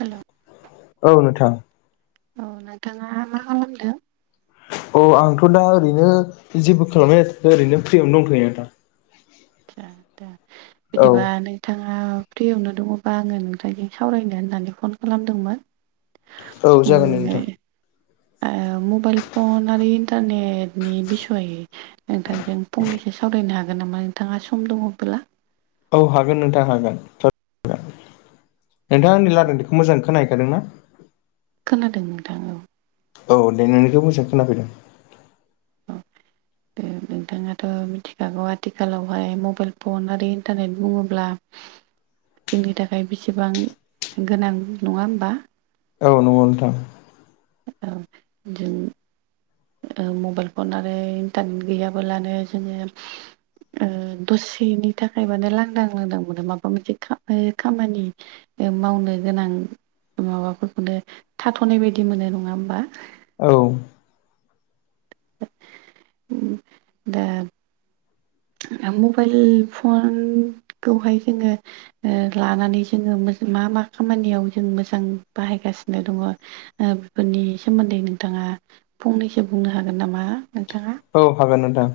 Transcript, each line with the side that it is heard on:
right: Hello
left: औ नोंथां।
right: औ नोंथाङा मा खालामदों?
left: अ आंथ' दा ओरैनो जेबो खालामनाय ओरैनो फ्रियावनो दंथ'यो नोंथां।
right: आतसा दे
left: औ
right: बिदिबा नै नोंथाङा फ्रियावनो दङबा आङो नोंखायजों सावरायनो होननानै फन खालामदोंमोन।
left: औ जागोन
right: उम
left: नोंथां।
right: ओ मबेइल फन आरो इन्टारनेटनि बिसय नोंथांजों फंनैसो सावरायनो हागोन नामा नोंथाङा सम दङ बोला?
left: औ हागोन नोंथां हागोन नोंथांङा आंनि रालायनायफोरखौ मोजां खोनाहैखादों ना?
right: खोनादों नोंथाङा औ।
left: औ दे नोंनिखौ मोजां खोनाफैदों।
right: औ नोंथाङाथ' मिथिखागौ आथिखालावहाय मबाइल फन आरो इन्टारनेट बुङोब्ला जोंनि थाखाय बेसेबां गोनां नङा होमबा?
left: औ नंगौ नोंथां।
right: जों ओ मबाइल फन आरो इन्टारनेट गैयाबोलानो जोंङो ओ दसेनि थाखाय माने लांदां लांदां मोनो माबा मोनसे खमानि खामानि ओ मावनो गोनां माबाफोरखौनो थाथ'नाय बायदि मोनो नङा होमबा
left: औ
right: दा दा मबाइल फनखौहाय जोंङो ओ लानानै जोङो मा मा खामानियाव जों मोजां बाहायगासिनो दङ? बेफोरनि सोमोन्दै नोंथाङा फंनैसो बुंनो हागोन नामा नोंथाङा।
left: औ हागोन नोंथां।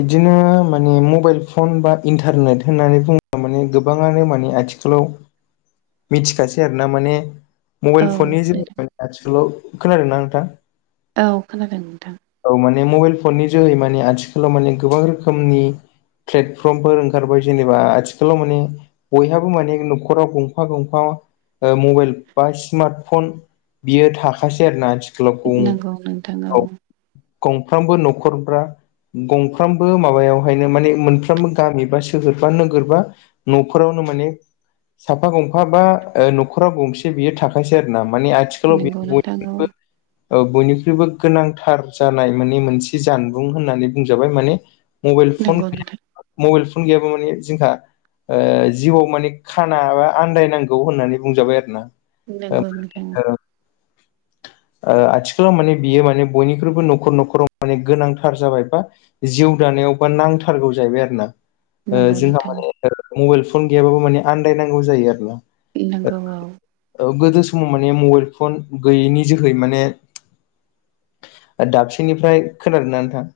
left: इदिनो माने मबाइल फन बा इन्टारनेट होननानै बुङो ओम गोबाङानो माने आथिखालाव मिथिखासै आरोना माने
right: औ
left: मबाइल फननि
right: नोंथां
left: जोहोयै आथिखालाव खोनादों ना नोंथां?
right: औ खोनादों नोंथां।
left: औ माने मबाइल फननि जोहै माने आथिखालाव माने गोबां रोखोमनि प्लेटफर्मफोर ओंखारबाय जेनेबा आथिखालाव माने बयहाबो माने न'खराव गंफा गंफा मबाइल बा स्मार्टफन बियो थाखासै आरो ना
right: नंगौ नोंथां औ
left: गंफ्रामबो न'खरफ्रा गंफ्रामबो माबायावहायनो माने मोनफ्रोमबो गामि बा सोहोर बा नोगोर बा न'फोरावनो माने साफा गंफा बा न'खराव गंसे बियो थाखायसै आरो ना माने आथिखाल [unintelligible]
right: नंगौ नोंथां औ
left: बयनिख्रुबो ओ बयनिख्रुइबो गोनांथार। जानाय माने मोनसे जानबुं होननानै बुंजाबाय माने मबाइल फन
right: नंगौ
left: गै
right: नोंथां
left: मबाइल फन गैयाब्ला माने जोंहा जिउआव माने खाना बा आन्दायनांगौ होननानै बुंजाबाय आरो ना।
right: नंगौ नोंथां ओं
left: आथिखालाव माने बियो माने बयनिख्रुइबो न'खर न'खराव माने गोनांथार जाबाय बा जिउ दानायावबा नांथारगौ जाहैबाय आरो ना ओ
right: नंगौ
left: जोंहा
right: नोंथां
left: माने मबाइल फन गैयाबाबो माने आन्दायनांगौ जायो आरो ना।
right: नांगौ औ।
left: गोदो समाव माने मबाइल फन गैयैनि जोहै माने दाबसेनिफ्राय खोनादों ना नोंथां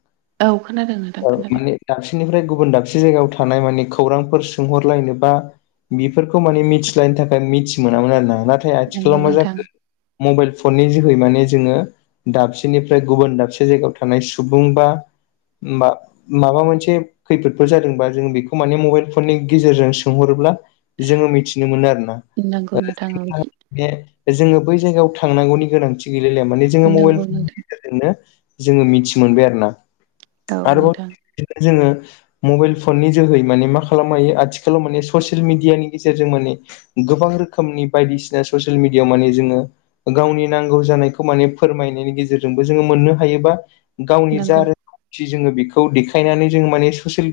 right: औ खोनादों नोंथां
left: ओ
right: खोनादों।
left: माने दाबसेनिफ्राय गुबुन दाबसे जायगायाव थानाय माने खौरांफोर सोंहरलायनोबा बेफोरखौ माने मिथिलायनो थाखाय मिथि मोनामोन आरो ना नाथाय
right: नंगौ
left: आथिखालाव मा
right: नोंथां
left: जाखो मबाइल फननि जोहै माने जोंङो दाबसेनिफ्राय गुबुन दाबसे जायगायाव थानाय सुबुं बा मा माबामोनसे खैफोदफोर जादोंबा जों बेखौ माने मबाइल फननि गेजेरजों सोंहरोब्ला जोंङो मिथिनो मोनो आरोना
right: नंगौ नोंथां औ
left: [unintelligible] बे जोंङो बै जायगायाव थांनांगौनि गोनांथि गैलालया माने जोंङो मबेल
right: नंगौ नोंथां
left: जोंनो जोंङो मिथि मोनबाय आरो ना
right: औ नोंथां
left: आरोबाव [unintelligible] जोंङो मबाइल फननि जोहै माने मा खालामनो हायो आथिखालाव माने ससियेल मिडियानि गेजेरजों माने गोबां रोखोमनि बायदिसिना ससियेल मिडियाआव माने जोंङो गावनि नांगौ जानायखौ माने फोरमायनायनि गेजेरजोंबो जोंङो मोननो हायोबा गावनि जा
right: नंगौ
left: रो थि जोंङो बेखौ देखायनानै जों माने ससेल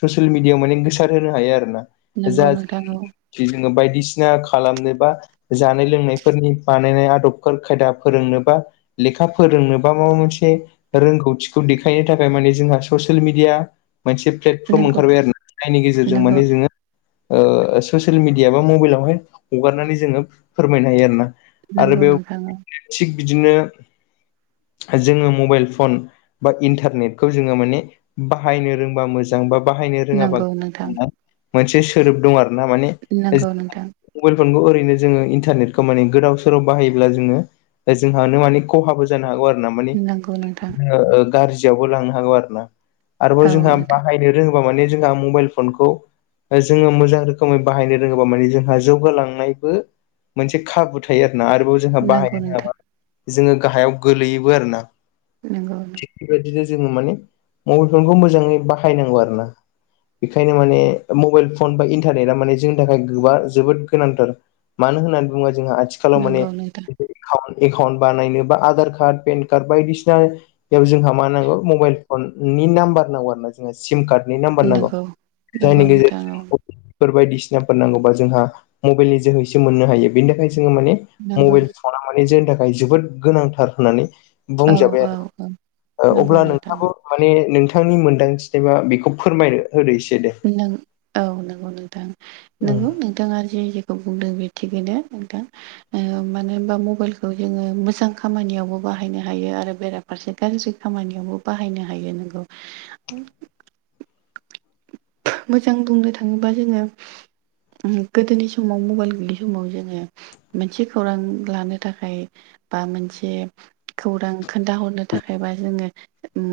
left: ससियेल मिडियायाव माने गोसार होनो हायो आरोना।
right: नंगौ
left: जा
right: नोंथां औ
left: जोंङो बायदिसिना खालामनो बा जानाय लोंनायफोरनि बानायनाय आदबफोर खायदा फोरोंनोबा लेखा फोरोंनोबा माबा मोनसे रोंगौथिखौ दि खायनि थाखाय माने जोंहा ससियेल मिडिया मोनसे प्लेटफर्म
right: नंगौ
left: ओंखारबाय आरो ना जायनि गेजेरजों
right: नंगौ
left: माने जोङो ओ ससियेल मिडिया बा मबाइलावहाय हगारनानै जोङो फोरमायनो हायो आरो ना। आरो
right: नंगौ
left: बेयाव
right: नोंथां औ
left: थिग बिदिनो जोङो मबाइल फन बा इन्टारनेटखौ जोङो माने बाहायनो रोंबा मोजां बा बाहायनो रोङाबा
right: नंगौ नोंथां
left: मोनसे सोदोब दं आरोना माने
right: नंगौ नोंथां
left: मबाइल फनखौ ओरैनो जोङो इन्टारनेटखौ माने गोदाव सोराव बाहायोब्ला जोङो जोंहानो माने खहाबो जानो हागौ आरो ना। माने
right: नंगौ नोंथां
left: गाज्रियावबो लांनो हागौ आरो ना। आरोबाव
right: औ
left: जोंहा
right: नोंथां
left: बाहायनो रोङोबा माने जोंहा मबाइल फनखौ जोङो मोजां रोखोमै बाहायनो रोङोबा माने जोंहा जौगालांनायबो मोनसे खाबु थायो आरोना, आरोबाव जोंहा
right: नंगौ
left: बाहायनो
right: नोंथां
left: रोङाबा जोङो गाहायाव गोलैयोबो आरो ना।
right: नंगौ
left: बेबायदिनो जोङो माने मबाइल फनखौ मोजाङै बाहायनांगौ आरो ना। बेखायनो माने मबाइल फन बा इन्टारनेटा माने जोंनि थाखाय गोबा जोबोद गोनांथार मानो होननानै बुंबा जोंहा आथि आथिखालाव माने
right: नंगौ नोंथां
left: एकउन एकाउन्ट बानायनो बा आधार कार्ड पेन कार्ड बायदिसिना बेयाव जोंहा मा नांगौ मबाइल फन नि नाम्बार नांगौ आरो ना सिम कार्डनि नाम्बार नांगौ
right: नंगौ
left: जायनि
right: नंगौ नोंथां औ
left: गेजेरजों फोर बायदिसिनाफोर नांगौबा जोंहा मबाइलनि जोहैसो मोननो हायो बेनि थाखाय जोङो माने
right: नंगौ
left: मबाइल फना जोंनि थाखाय जोबोद गोनांथार होननानै
right: औ
left: बुंजाबाय
right: औ
left: आरो
right: औ
left: ओ
right: नंगौ
left: अब्ला
right: नोंथां औ
left: नोंथाबो माने नोंथांनि मोन्दांथिनायबा बेखौ फोरमायनो होदो एसे दे।
right: नों औ नंगौ नोंथां
left: दे
right: नोंगौ नों थाङा जे जेखौ बुंदों बे थिगैनो नोंथां मानो होनबा मबाइलखौ जोङो मोजां खामानियावबो बाहायनो हायो आरो बेरा फारसे गाज्रि खामानियावबो बाहायनो हायो नोंगौ मोजां बुंनो थाङोबा जोङो उम गोदोनि समाव मबाइल गैयै समाव जोङो मोनसे खौरां लानो थाखाय बा मोनसे खौरां खोन्थाहरनो थाखायबा जोङो उम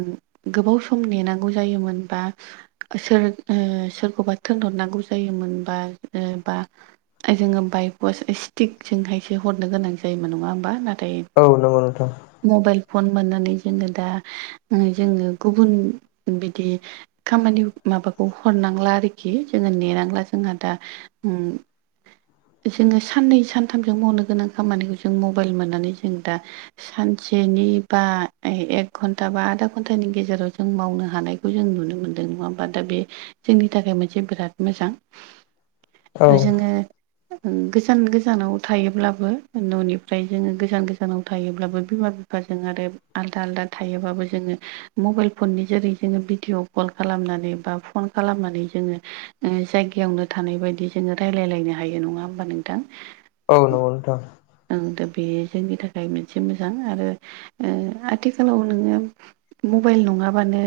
right: गोबाव सम नेनांगौ जायोमोन बा सोर ओ सोरखौबा थोनहरनांगौ जायोमोन बा ओ बा जोङो बाइकवास स्टिकजोंहायसो हरनो गोनां जायोमोन नङा होमबा नाथाय
left: औ नंगौ नोंथां
right: मबाइल फन मोननानै जोङो दा जोङो गुबुन बिदि खामानि माबा खौ हरनांला आरोखि जोङो नेनांला जोंहा दा उम जोङो साननै सानथामजों मावनो गोनां खामानिखौ जों मबाइल मोननानै जों दा सानसेनि बा एक घन्टा बा आदा घन्टानि गेजेराव जों मावनो हानाय खौ जों नुनो मोन्दों नङा होमबा दा बे जोंनि थाखाय मोनसे बिराद मोजां।
left: औ
right: जोङो गोजान गोजानाव थायोब्लाबो न'निफ्राय जोङो गोजान गोजानाव थायोब्लाबो बिमा बि फाजों आरो आलदा आलदा थायोबाबो जोङो मबाइल फननि जेरै जोङो भिडिअ कल खालामनानै बा फन खालामनानै जोङो ओ जायगायावनो थानाय बायदि जोङो रायलायलायनो हायो नङा होमबा नोंथां?
left: औ नंगौ नोंथां
right: ओ दा बे जोंनि थाखाय मोनसे मोजां आरो ओ आथिखालाव नोङो मबाइल नङाबानो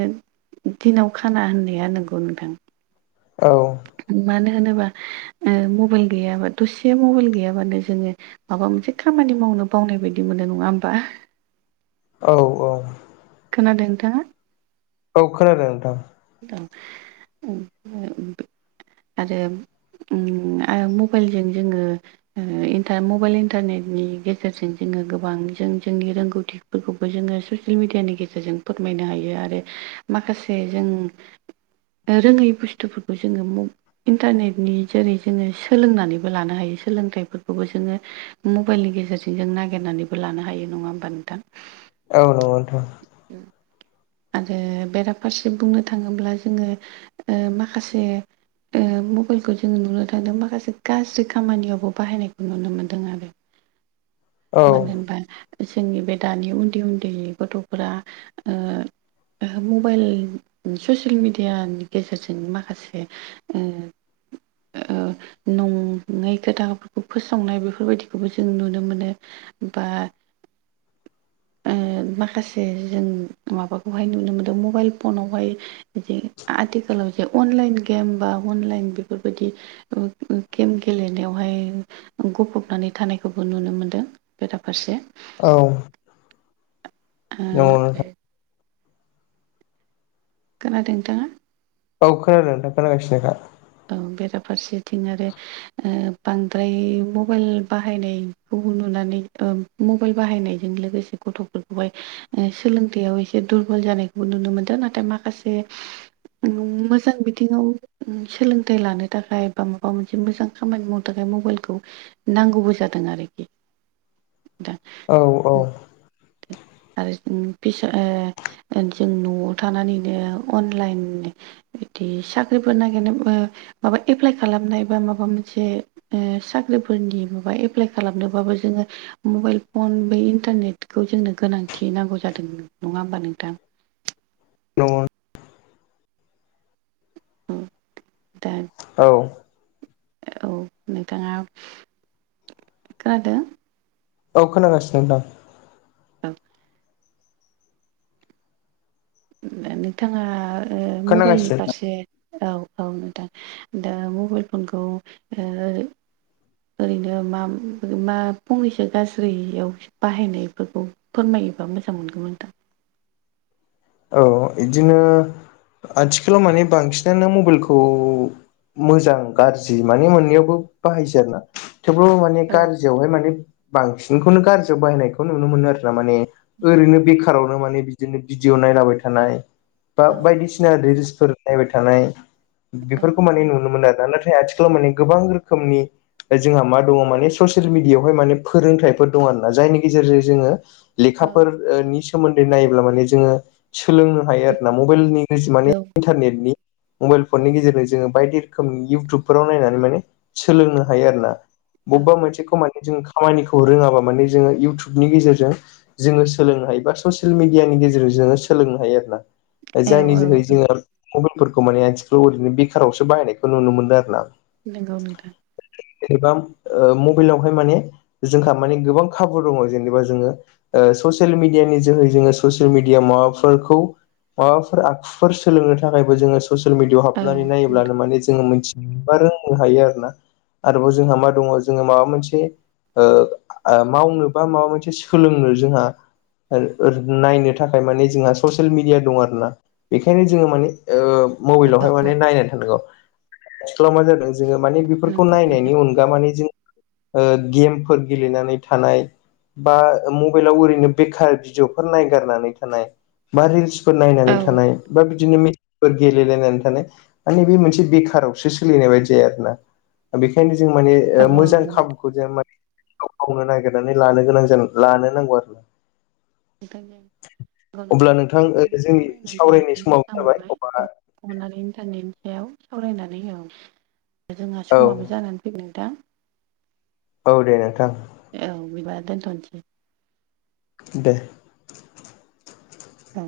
right: दिनाव खाना होननाया नंगौ नोंथां।
left: औ
right: मानो होनोबा ओ मबाइल गैयाबा दसेया मबाइल गैयाबानो जोङो माबा मोनसे खामानि मावनो बावनाय बायदि मोनो नङा होमबा?
left: औ औ
right: खोनादों नोंथाङा?
left: औ खोनादों नोंथां
right: औ उम आरो उम आरो मबाइलजों जोङो ओ इन्टा मबाइल इन्टारनेटनि गेजेरजों जोङो गोबां जों जोंनि रोंगौथि फोरखौबो जोङो ससियेल मिेडियानि गेजेरजों फोरमायनो हायो आरो माखासे जों रोङै बुस्थुफोरखौ जोङो म इन्टारनेटनि जेरै जोङो सोलोंनानैबो लानो हायो सोलोंथाइफोरखौबो जोङो मबाइलनि गेजेरजों जों नागिरनानैबो लानो हायो नङा होमबा नोंथां?
left: औ नंगौ नोंथां
right: आरो बेराफारसे बुंनो थाङोब्ला जोङो ओ माखासे ओ मबाइलखौ जोङो नुनो थांदों माखासे गाज्रि खामानियावबो बाहायनायखौ नुनो मोनदों आरो
left: औ
right: मानो होनबा जोंनि बे दानि उन्दै उन्दैनि गथ' फोरा‌ ओ मबाइल ससियेल मिडियानि गेजेरजों माखासे उम ओ नङै खोथाफोरखौ फोसावनाय बेफोरबायदिखौबो जों नुनो मोनो बा माखासे जों माबाखौहाय नुनो मोनदों मबाइल फनावहाय बिदि आथिखालाव जे अनलाइन गेम बा अनलाइन बेफोरबायदि गेम गेलेनायावहाय गफबनानै थानायखौबो नुनो मोन्दों बेराफारसे।
left: औ नंगौ
right: आरो
left: नोंथां
right: खोनादों नोंथाङा?
left: औ खोनादों नोंथां खोनागासिनोखा।
right: औ बेराफारसेथिं आरो बांद्राय मबाइल बाहायनायखौ नुनानै ओ मबाइल बाहायनायजों लोगोसे गथ'फोरखौहाय सोलोंथायाइयाव एसे दुरबल जानायखौबो नुनो मोन्दों नाथाय माखासे नों मोजां बिथिङाव सोलोंथाइ लानो थाखाय बा माबा मोनसे मोजां खामानि मावनो थाखाय मबाइलखौ नांगौबो जादों आरोखि दा
left: औ औ
right: उम, आरो फिसा ओ ओ जों न'आव थानानैनो अनलाइन बिदि साख्रिफोर नागिरनाय माबा एप्लाइ खालामनाय बा माबा मोनसे ओ साख्रिफोरनि माबा एप्लाइ खालामनोबाबो जोङो मबाइल फन बै इन्टारनेट खौ जोंनो गोनांथि नांगौ जादों नङा होमबा नोंथां?
left: नंगौ
right: औ दे
left: औ
right: औ नोंथाङा खोनादों?
left: औ खोनागासिनो दं।
right: औ दा नोंथाङा ओ मबाइलनि
left: खोनागासिनो
right: फारसे औ औ नोंथां दा मबाइल फनखौ ओ ओरैनो मा मा फंनैसो गाज्रियाव बाहायनायफोरखौ फोरमायोबा मोजां मोनगौमोन दां।
left: औ इदिनो आथिखालाव माने बांसिनानो मबेलखौ मोजां गाज्रि माने मोननैयावबो बाहायसै आरो ना। थेवब्लाबो माने
right: औ
left: गारजियावहाय माने बांसिनखौनो गारजियाव बाहायनायखौ नुनो मोनो आरो ना माने ओरैनो बेखारावनो माने बिदिनो भिडिअ' नायलाबाय थानाय बा
right: नंगौ औ
left: बायदिसिना [unintelligible] फोर नायबाय थानाय बेफोरखौ माने नुनो मोनो आरो ना। नाथाय आथि त' माने गोबां रोखोमनि जोंहा मा दङ' माने ससियेल मिडियावहाय माने फोरोंथायफोर दङ' आरो ना। जायनि गेजेरजों जोङो लेखाफोर ओ नि सोमोन्दै नायोब्ला माने जोङो सोलोंनो हायो
right: बे
left: आरो ना। मबेलनि [unintelligible] माने
right: औ
left: इन्टारनेटनि मबेलफोरनि गेजेरजों जोङो बायदि रोखोमनि इउटुबफोराव नायनानै माने सोलोंनो हायो आरो ना। बबबा
right: औ
left: मोनसेखौ मानि जों खामानिखौ रोङाबा माने जोङो इउटुबनि गेजेरजों जोङो सोलोंनो हायो बा ससियेल मिडियानि गे जेराव जोङो सोलोंनो हायो आरो ना। ओ जायनि
right: औ
left: जोहै
right: औ
left: जोङो मबेलफोरखौ माने आथिखालाव ओरैनो बेखारावसो बाहायनायखौ नुनो मोनदो आरो ना।
right: नंगौ नोंथां।
left: एबा ओ मबेलावहाय माने जोंहा माने गोबां खाबु दङ' जेनेबा जोङो ओ ससियेल मिडियानि जोहै जोङो सस मेडियामाव माबाफोरखौ माबाफोर आखुफोर सोलोंनो थाखायबो जोङो ससियेल मिडियाव
right: औ
left: हाबनानै नायोब्लानो माने जोङो मोनथिनो बा रोंनो हायो आरो ना। आरोबाव जोंहा मा दङ' जोङो माबा मोनसे ओ आ मावनो बा माबा मोनसे सोलोंनो जोंहा [unintelligible] नायनो थाखाय माने जोंहा ससियेल मिडिया दं आरो ना। बेखायनो जोङो माने ओ मबेलावहाय माने नायनानै थानांगौ। आथिखालाव मा जादों जोङो माने बेफोरखौ नाय [unintelligible] नायनि अनगा मानि जों ओ गेमफोर गेलेनानै थानाय बा ओ मबेलाव ओरैनो बेखार भिडिअ'फोर नायगारनानै [unintelligible] बा रिलसफोर
right: औ
left: नायनानै थानाय बा [unintelligible] गेलेलायनानै थानाय माने बे मोनसे बेखारावसो सोलिनाय बायदि आरो ना। दा बेखायनो जों माने
right: औ
left: ओ
right: औ
left: मोजां
right: नोंथां
left: खाबुखौ जेन माने मावनो नागिरनानै लानो गोनां जानां लानो नांगौ आरो ना।
right: नोंथां ओं। औ
left: अब्ला नोंथां ओ जोंनि सावरायनाय समाव
right: मोजां
left: जाबाय
right: मोनबाय
left: अ
right: अननानै इन्टारनेटनि सायाव सावरायनानै औ जोंहा
left: औ
right: समाबो जानानै फै नोंथां।
left: औ दे नोंथां।
right: औ बेबा दोनथ'नोसै।
left: दे।
right: औ।